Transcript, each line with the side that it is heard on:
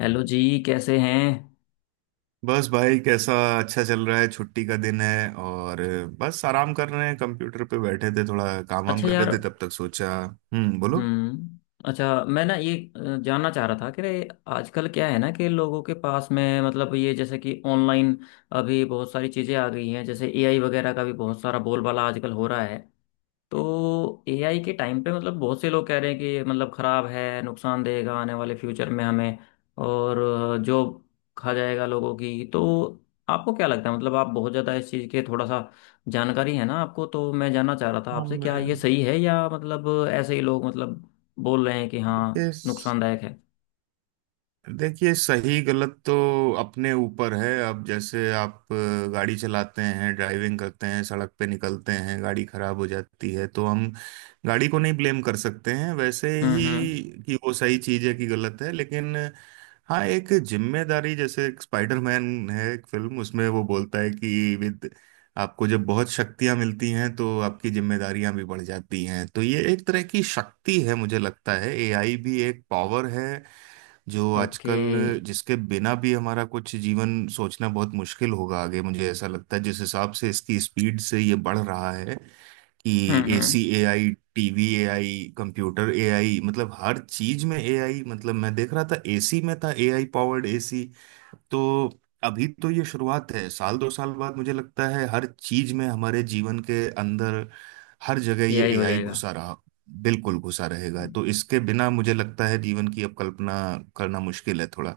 left: Hello जी। कैसे हैं।
right: बस भाई कैसा। अच्छा चल रहा है, छुट्टी का दिन है और बस आराम कर रहे हैं। कंप्यूटर पे बैठे थे, थोड़ा काम वाम
left: अच्छा
right: कर रहे
left: यार।
right: थे, तब तक सोचा बोलो।
left: हम्म। अच्छा, मैं ना ये जानना चाह रहा था कि रे, आजकल क्या है ना कि लोगों के पास में मतलब ये जैसे कि ऑनलाइन अभी बहुत सारी चीज़ें आ गई हैं, जैसे एआई वगैरह का भी बहुत सारा बोलबाला आजकल हो रहा है। तो एआई के टाइम पे मतलब बहुत से लोग कह रहे हैं कि ये मतलब खराब है, नुकसान देगा आने वाले फ्यूचर में हमें, और जॉब खा जाएगा लोगों की। तो आपको क्या लगता है, मतलब आप बहुत ज़्यादा इस चीज़ के थोड़ा सा जानकारी है ना आपको, तो मैं जानना चाह रहा था आपसे
right: हम
left: क्या ये सही है या मतलब ऐसे ही लोग मतलब बोल रहे हैं कि हाँ,
right: देखिए
left: नुकसानदायक है।
right: देखिए, सही गलत तो अपने ऊपर है। अब जैसे आप गाड़ी चलाते हैं, ड्राइविंग करते हैं, सड़क पे निकलते हैं, गाड़ी खराब हो जाती है तो हम गाड़ी को नहीं ब्लेम कर सकते हैं। वैसे
left: हम्म।
right: ही
left: हम्म।
right: कि वो सही चीज़ है कि गलत है, लेकिन हाँ एक जिम्मेदारी। जैसे एक स्पाइडरमैन है, एक फिल्म, उसमें वो बोलता है कि विद, आपको जब बहुत शक्तियां मिलती हैं तो आपकी जिम्मेदारियां भी बढ़ जाती हैं। तो ये एक तरह की शक्ति है, मुझे लगता है एआई भी एक पावर है, जो
left: ओके।
right: आजकल जिसके बिना भी हमारा कुछ जीवन सोचना बहुत मुश्किल होगा आगे, मुझे ऐसा लगता है, जिस हिसाब से इसकी स्पीड से ये बढ़ रहा है। कि
left: हम्म। हम्म।
right: AC AI, TV AI, computer AI, मतलब हर चीज में एआई। मतलब मैं देख रहा था, एसी में था एआई पावर्ड एसी। तो अभी तो ये शुरुआत है, साल दो साल बाद मुझे लगता है हर चीज में, हमारे जीवन के अंदर हर जगह ये
left: एआई हो
right: एआई
left: जाएगा।
right: घुसा रहा, बिल्कुल घुसा रहेगा। तो इसके बिना मुझे लगता है जीवन की अब कल्पना करना मुश्किल है थोड़ा।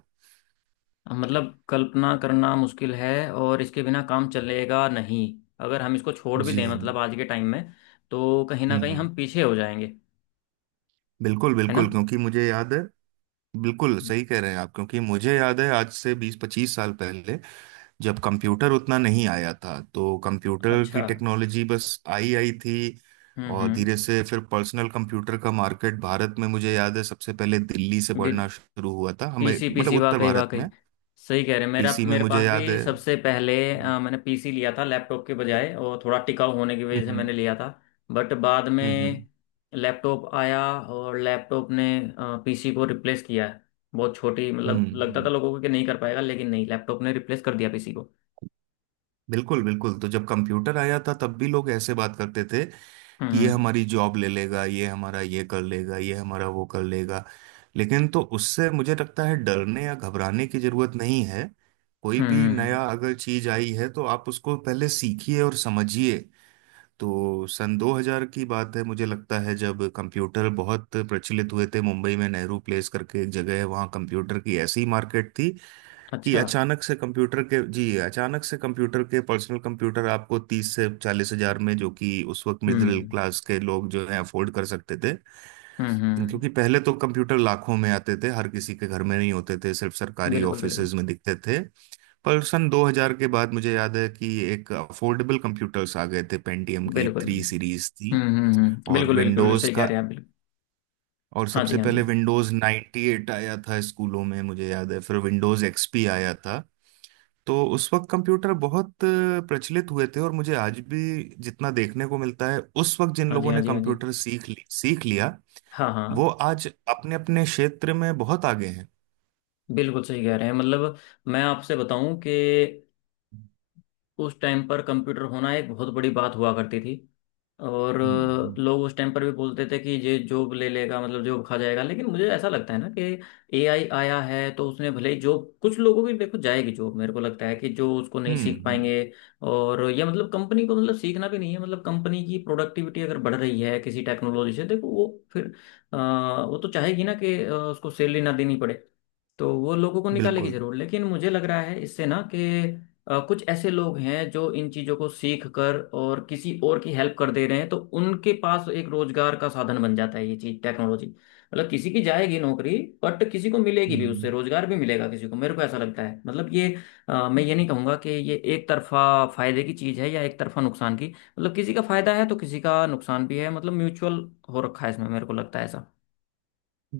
left: मतलब कल्पना करना मुश्किल है और इसके बिना काम चलेगा नहीं। अगर हम इसको छोड़ भी
right: जी,
left: दें मतलब आज के टाइम में, तो कहीं ना कहीं
right: हम्म,
left: हम पीछे हो जाएंगे,
right: बिल्कुल
left: है
right: बिल्कुल,
left: ना।
right: क्योंकि मुझे याद है। बिल्कुल सही कह रहे हैं आप, क्योंकि मुझे याद है आज से 20-25 साल पहले जब कंप्यूटर उतना नहीं आया था तो कंप्यूटर
left: अच्छा।
right: की टेक्नोलॉजी बस आई आई थी।
left: हम्म।
right: और
left: हम्म।
right: धीरे से फिर पर्सनल कंप्यूटर का मार्केट भारत में, मुझे याद है, सबसे पहले दिल्ली से
left: बिल्कुल।
right: बढ़ना शुरू हुआ था हमें,
left: पीसी
right: मतलब
left: पीसी,
right: उत्तर
left: वाकई
right: भारत
left: वाकई
right: में।
left: सही कह रहे हैं। मेरा
right: पीसी में
left: मेरे
right: मुझे
left: पास
right: याद
left: भी
right: है।
left: सबसे पहले
right: हम्म
left: मैंने पीसी लिया था, लैपटॉप के बजाय, और थोड़ा टिकाऊ होने की वजह से
right: हम्म।
left: मैंने लिया था। बट बाद
right: हम्म।
left: में लैपटॉप आया और लैपटॉप ने पीसी को रिप्लेस किया है। बहुत छोटी
right: हम्म।
left: मतलब लगता था
right: हम्म,
left: लोगों को कि नहीं कर पाएगा, लेकिन नहीं, लैपटॉप ने रिप्लेस कर दिया पीसी को।
right: बिल्कुल बिल्कुल। तो जब कंप्यूटर आया था तब भी लोग ऐसे बात करते थे कि ये
left: हम्म।
right: हमारी जॉब ले लेगा, ये हमारा ये कर लेगा, ये हमारा वो कर लेगा। लेकिन तो उससे मुझे लगता है डरने या घबराने की जरूरत नहीं है। कोई भी
left: हम्म। हम्म।
right: नया अगर चीज आई है तो आप उसको पहले सीखिए और समझिए। तो सन 2000 की बात है, मुझे लगता है, जब कंप्यूटर बहुत प्रचलित हुए थे, मुंबई में नेहरू प्लेस करके एक जगह है, वहाँ कंप्यूटर की ऐसी मार्केट थी कि
left: अच्छा।
right: अचानक से कंप्यूटर के जी अचानक से कंप्यूटर के पर्सनल कंप्यूटर आपको 30 से 40 हज़ार में, जो कि उस वक्त मिडिल
left: हम्म।
right: क्लास के लोग जो है अफोर्ड कर सकते थे।
left: हम्म। हम्म।
right: क्योंकि पहले तो कंप्यूटर लाखों में आते थे, हर किसी के घर में नहीं होते थे, सिर्फ सरकारी
left: बिल्कुल बिल्कुल
right: ऑफिसेज में दिखते थे। पर सन 2000 के बाद मुझे याद है कि एक अफोर्डेबल कंप्यूटर्स आ गए थे, पेंटियम की
left: बिल्कुल बिल्कुल।
right: थ्री सीरीज थी।
left: हम्म। हम्म। हम्म।
right: और
left: बिल्कुल बिल्कुल बिल्कुल
right: विंडोज
left: सही कह
right: का,
left: रहे हैं आप, बिल्कुल।
right: और
left: हाँ जी।
right: सबसे
left: हाँ जी।
right: पहले विंडोज 98 आया था स्कूलों में, मुझे याद है, फिर विंडोज एक्सपी आया था। तो उस वक्त कंप्यूटर बहुत प्रचलित हुए थे, और मुझे आज भी जितना देखने को मिलता है, उस वक्त जिन
left: हाँ जी।
right: लोगों
left: हाँ
right: ने
left: जी। हाँ जी।
right: कंप्यूटर सीख लिया
left: हाँ
right: वो
left: हाँ।
right: आज अपने अपने क्षेत्र में बहुत आगे हैं।
left: बिल्कुल सही कह रहे हैं। मतलब मैं आपसे बताऊं कि उस टाइम पर कंप्यूटर होना एक बहुत बड़ी बात हुआ करती थी। और
right: हम्म
left: लोग उस टाइम पर भी बोलते थे कि ये जॉब ले लेगा, मतलब जॉब खा जाएगा, लेकिन मुझे ऐसा लगता है ना कि एआई आया है तो उसने भले ही जॉब कुछ लोगों की देखो जाएगी जॉब। मेरे को लगता है कि जो उसको नहीं सीख
right: हम्म,
left: पाएंगे, और ये मतलब कंपनी को मतलब सीखना भी नहीं है, मतलब कंपनी की प्रोडक्टिविटी अगर बढ़ रही है किसी टेक्नोलॉजी से, देखो वो फिर अ, वो तो चाहेगी ना कि उसको सैलरी ना देनी पड़े। तो वो लोगों को निकालेगी
right: बिल्कुल।
left: जरूर, लेकिन मुझे लग रहा है इससे ना कि कुछ ऐसे लोग हैं जो इन चीजों को सीख कर और किसी और की हेल्प कर दे रहे हैं, तो उनके पास एक रोजगार का साधन बन जाता है ये चीज टेक्नोलॉजी। मतलब किसी की जाएगी नौकरी बट किसी को मिलेगी भी, उससे रोजगार भी मिलेगा किसी को। मेरे को ऐसा लगता है, मतलब ये मैं ये नहीं कहूंगा कि ये एक तरफा फायदे की चीज है या एक तरफा नुकसान की। मतलब किसी का फायदा है तो किसी का नुकसान भी है, मतलब म्यूचुअल हो रखा है इसमें, मेरे को लगता है ऐसा।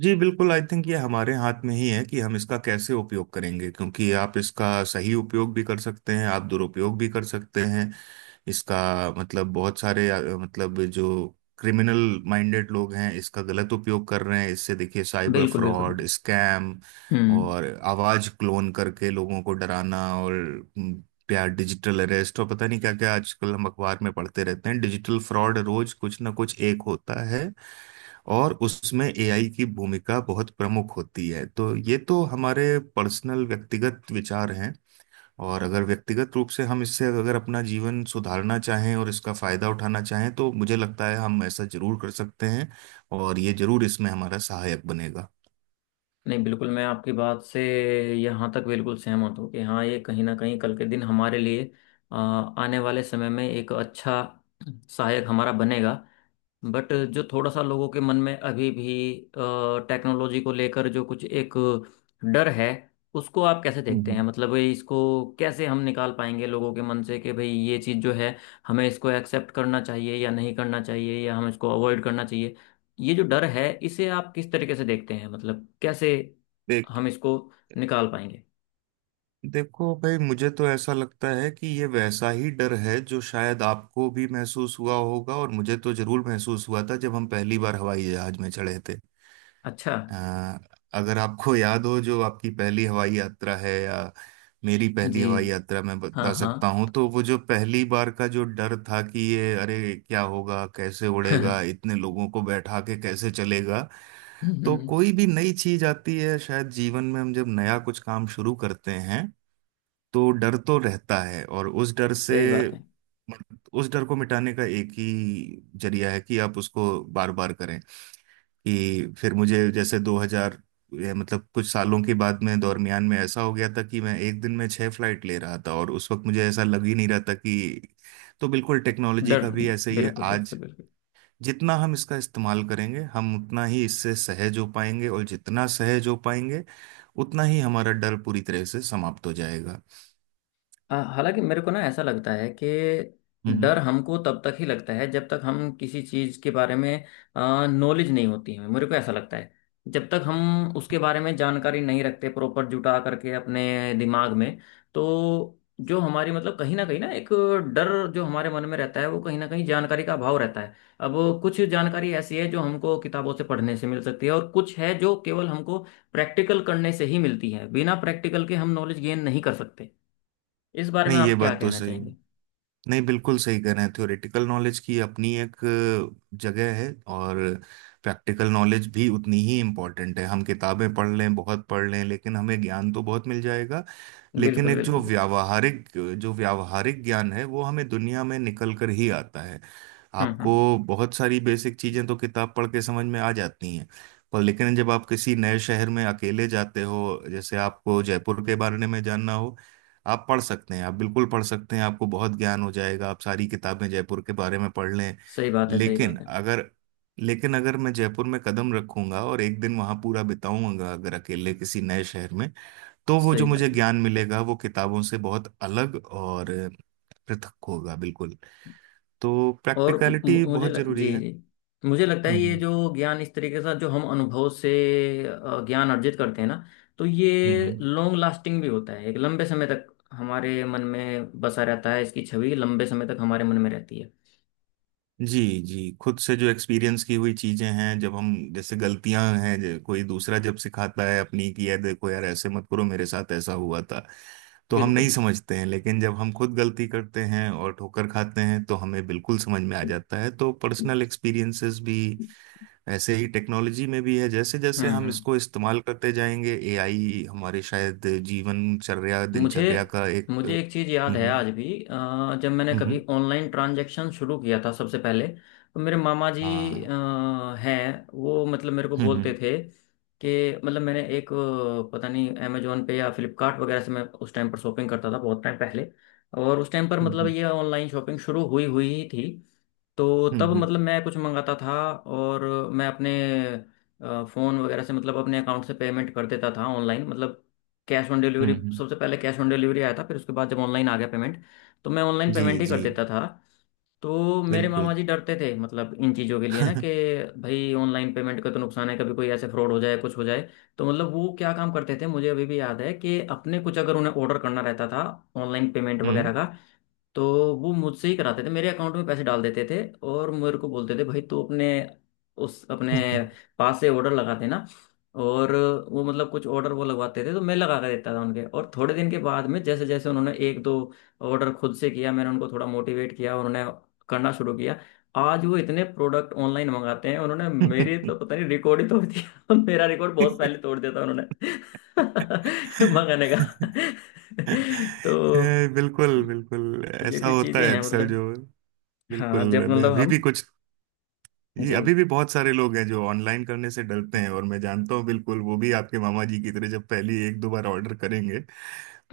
right: जी बिल्कुल, आई थिंक ये हमारे हाथ में ही है कि हम इसका कैसे उपयोग करेंगे, क्योंकि आप इसका सही उपयोग भी कर सकते हैं, आप दुरुपयोग भी कर सकते हैं इसका। मतलब बहुत सारे मतलब जो क्रिमिनल माइंडेड लोग हैं इसका गलत उपयोग कर रहे हैं, इससे देखिए साइबर
left: बिल्कुल बिल्कुल बिल्कुल।
right: फ्रॉड, स्कैम
left: हम्म।
right: और आवाज क्लोन करके लोगों को डराना, और हम्म, या डिजिटल अरेस्ट और पता नहीं क्या क्या आजकल हम अखबार में पढ़ते रहते हैं, डिजिटल फ्रॉड रोज कुछ ना कुछ एक होता है। और उसमें एआई की भूमिका बहुत प्रमुख होती है। तो ये तो हमारे पर्सनल व्यक्तिगत विचार हैं, और अगर व्यक्तिगत रूप से हम इससे, अगर अपना जीवन सुधारना चाहें और इसका फायदा उठाना चाहें, तो मुझे लगता है हम ऐसा जरूर कर सकते हैं, और ये जरूर इसमें हमारा सहायक बनेगा।
left: नहीं, बिल्कुल मैं आपकी बात से यहाँ तक बिल्कुल सहमत हूँ कि हाँ ये कहीं ना कहीं कल के दिन हमारे लिए आने वाले समय में एक अच्छा सहायक हमारा बनेगा। बट जो थोड़ा सा लोगों के मन में अभी भी टेक्नोलॉजी को लेकर जो कुछ एक डर है, उसको आप कैसे देखते
right: हम्म।
left: हैं, मतलब ये इसको कैसे हम निकाल पाएंगे लोगों के मन से कि भाई ये चीज़ जो है हमें इसको एक्सेप्ट करना चाहिए या नहीं करना चाहिए, या हम इसको अवॉइड करना चाहिए। ये जो डर है इसे आप किस तरीके से देखते हैं, मतलब कैसे
right: देख
left: हम इसको निकाल पाएंगे।
right: देखो भाई, मुझे तो ऐसा लगता है कि ये वैसा ही डर है जो शायद आपको भी महसूस हुआ होगा, और मुझे तो जरूर महसूस हुआ था जब हम पहली बार हवाई जहाज में चढ़े थे।
left: अच्छा।
right: अ, अगर आपको याद हो जो आपकी पहली हवाई यात्रा है, या मेरी पहली
left: जी।
right: हवाई यात्रा मैं
left: हाँ
right: बता सकता
left: हाँ।
right: हूँ, तो वो जो पहली बार का जो डर था कि ये, अरे क्या होगा, कैसे उड़ेगा, इतने लोगों को बैठा के कैसे चलेगा। तो
left: हम्म।
right: कोई भी नई चीज आती है, शायद जीवन में हम जब नया कुछ काम शुरू करते हैं तो डर तो रहता है, और उस डर से,
left: सही बात है।
right: उस डर को मिटाने का एक ही जरिया है कि आप उसको बार बार करें। कि फिर मुझे जैसे 2000, ये मतलब कुछ सालों के बाद में, दरमियान में, ऐसा हो गया था कि मैं एक दिन में 6 फ्लाइट ले रहा था, और उस वक्त मुझे ऐसा लग ही नहीं रहा था कि। तो बिल्कुल टेक्नोलॉजी
left: डर।
right: का भी ऐसे ही है।
left: बिल्कुल
right: आज
left: बिल्कुल बिल्कुल।
right: जितना हम इसका इस्तेमाल करेंगे हम उतना ही इससे सहज हो पाएंगे, और जितना सहज हो पाएंगे उतना ही हमारा डर पूरी तरह से समाप्त हो जाएगा।
left: हालांकि मेरे को ना ऐसा लगता है कि डर
right: हम्म।
left: हमको तब तक ही लगता है जब तक हम किसी चीज़ के बारे में नॉलेज नहीं होती है, मेरे को ऐसा लगता है। जब तक हम उसके बारे में जानकारी नहीं रखते प्रॉपर जुटा करके अपने दिमाग में, तो जो हमारी मतलब कहीं ना एक डर जो हमारे मन में रहता है, वो कहीं ना कहीं जानकारी का अभाव रहता है। अब कुछ जानकारी ऐसी है जो हमको किताबों से पढ़ने से मिल सकती है, और कुछ है जो केवल हमको प्रैक्टिकल करने से ही मिलती है, बिना प्रैक्टिकल के हम नॉलेज गेन नहीं कर सकते। इस बारे में
right: नहीं, ये
left: आप क्या
right: बात तो
left: कहना
right: सही है।
left: चाहेंगे।
right: नहीं, बिल्कुल सही कह रहे हैं, थ्योरेटिकल नॉलेज की अपनी एक जगह है, और प्रैक्टिकल नॉलेज भी उतनी ही इम्पोर्टेंट है। हम किताबें पढ़ लें, बहुत पढ़ लें, लेकिन हमें ज्ञान तो बहुत मिल जाएगा, लेकिन
left: बिल्कुल
right: एक जो
left: बिल्कुल बिल्कुल।
right: व्यावहारिक, जो व्यावहारिक ज्ञान है वो हमें दुनिया में निकल कर ही आता है।
left: हम्म।
right: आपको
left: हम्म।
right: बहुत सारी बेसिक चीजें तो किताब पढ़ के समझ में आ जाती हैं। पर लेकिन जब आप किसी नए शहर में अकेले जाते हो, जैसे आपको जयपुर के बारे में जानना हो, आप पढ़ सकते हैं, आप बिल्कुल पढ़ सकते हैं, आपको बहुत ज्ञान हो जाएगा, आप सारी किताबें जयपुर के बारे में पढ़ लें।
left: सही बात है। सही
right: लेकिन
left: बात है।
right: अगर लेकिन अगर मैं जयपुर में कदम रखूंगा और एक दिन वहां पूरा बिताऊंगा, अगर अकेले किसी नए शहर में, तो वो जो
left: सही
right: मुझे
left: बात है।
right: ज्ञान मिलेगा वो किताबों से बहुत अलग और पृथक होगा, बिल्कुल। तो
left: और मु-
right: प्रैक्टिकलिटी
left: मु- मुझे
right: बहुत
left: लग,
right: जरूरी
left: जी
right: है।
left: जी, मुझे लगता है ये
right: हम्म
left: जो ज्ञान इस तरीके से जो हम अनुभव से ज्ञान अर्जित करते हैं ना, तो ये
right: हम्म।
left: लॉन्ग लास्टिंग भी होता है, एक लंबे समय तक हमारे मन में बसा रहता है, इसकी छवि लंबे समय तक हमारे मन में रहती है।
right: जी जी, खुद से जो एक्सपीरियंस की हुई चीजें हैं, जब हम, जैसे गलतियां हैं, कोई दूसरा जब सिखाता है अपनी कि यार देखो यार ऐसे मत करो मेरे साथ ऐसा हुआ था, तो हम नहीं
left: बिल्कुल।
right: समझते हैं, लेकिन जब हम खुद गलती करते हैं और ठोकर खाते हैं तो हमें बिल्कुल समझ में आ जाता है। तो पर्सनल एक्सपीरियंसेस भी
left: हम्म।
right: ऐसे ही टेक्नोलॉजी में भी है, जैसे जैसे हम
left: हम्म।
right: इसको इस्तेमाल करते जाएंगे एआई हमारे शायद जीवनचर्या
left: मुझे
right: दिनचर्या का एक।
left: मुझे एक चीज़ याद है
right: हम्म,
left: आज भी। जब मैंने कभी
right: हम्म,
left: ऑनलाइन ट्रांजैक्शन शुरू किया था सबसे पहले, तो मेरे मामा जी
right: हाँ,
left: हैं वो, मतलब मेरे को बोलते
right: हम्म,
left: थे कि मतलब मैंने एक पता नहीं अमेजोन पे या फ्लिपकार्ट वगैरह से मैं उस टाइम पर शॉपिंग करता था, बहुत टाइम पहले, और उस टाइम पर मतलब
right: हम्म
left: ये ऑनलाइन शॉपिंग शुरू हुई हुई ही थी। तो
right: हम्म,
left: तब मतलब मैं कुछ मंगाता था, और मैं अपने फ़ोन वगैरह से मतलब अपने अकाउंट से पेमेंट कर देता था ऑनलाइन, मतलब कैश ऑन डिलीवरी,
right: हम्म हम्म।
left: सबसे पहले कैश ऑन डिलीवरी आया था, फिर उसके बाद जब ऑनलाइन आ गया पेमेंट तो मैं ऑनलाइन
right: जी
left: पेमेंट ही
right: जी,
left: कर देता था। तो मेरे मामा
right: बिल्कुल।
left: जी डरते थे मतलब इन चीज़ों के लिए ना, कि भाई ऑनलाइन पेमेंट का तो नुकसान है, कभी कोई ऐसे फ्रॉड हो जाए कुछ हो जाए। तो मतलब वो क्या काम करते थे, मुझे अभी भी याद है, कि अपने कुछ अगर उन्हें ऑर्डर करना रहता था ऑनलाइन पेमेंट वगैरह
right: हम्म।
left: का तो वो मुझसे ही कराते थे, मेरे अकाउंट में पैसे डाल देते थे, और मेरे को बोलते थे भाई तू अपने उस अपने पास से ऑर्डर लगा देना। और वो मतलब कुछ ऑर्डर वो लगवाते थे तो मैं लगा कर देता था उनके, और थोड़े दिन के बाद में जैसे जैसे उन्होंने एक दो ऑर्डर खुद से किया, मैंने उनको थोड़ा मोटिवेट किया, उन्होंने करना शुरू किया। आज वो इतने प्रोडक्ट ऑनलाइन मंगाते हैं, उन्होंने मेरे तो पता नहीं रिकॉर्ड ही तोड़ दिया मेरा रिकॉर्ड बहुत पहले तोड़ दिया था उन्होंने मंगाने का। तो
right: बिल्कुल बिल्कुल
left: ये
right: ऐसा
left: भी
right: होता
left: चीजें
right: है
left: हैं
right: अक्सर
left: मतलब।
right: जो, बिल्कुल।
left: हाँ जब
right: मैं
left: मतलब
right: अभी
left: हम,
right: भी कुछ, ये
left: जी
right: अभी भी बहुत सारे लोग हैं जो ऑनलाइन करने से डरते हैं, और मैं जानता हूँ बिल्कुल वो भी आपके मामा जी की तरह जब पहली एक दो बार ऑर्डर करेंगे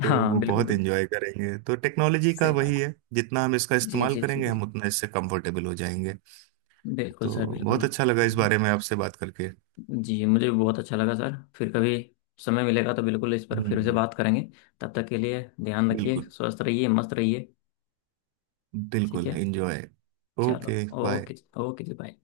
right: तो
left: हाँ,
right: वो
left: बिल्कुल
right: बहुत
left: बिल्कुल।
right: एंजॉय करेंगे। तो टेक्नोलॉजी का
left: सही बात।
right: वही है, जितना हम इसका
left: जी
right: इस्तेमाल
left: जी जी
right: करेंगे हम
left: बिल्कुल।
right: उतना इससे कंफर्टेबल हो जाएंगे।
left: बिल्कुल
right: तो
left: सर, बिल्कुल।
right: बहुत अच्छा लगा इस बारे में आपसे बात करके।
left: जी मुझे भी बहुत अच्छा लगा सर। फिर कभी समय मिलेगा तो बिल्कुल इस पर फिर से
right: हम्म,
left: बात करेंगे। तब तक के लिए ध्यान रखिए,
right: बिल्कुल।
left: स्वस्थ रहिए, मस्त रहिए। ठीक
right: बिल्कुल
left: है।
right: एंजॉय।
left: चलो
right: ओके बाय।
left: ओके। ओके जी, बाय।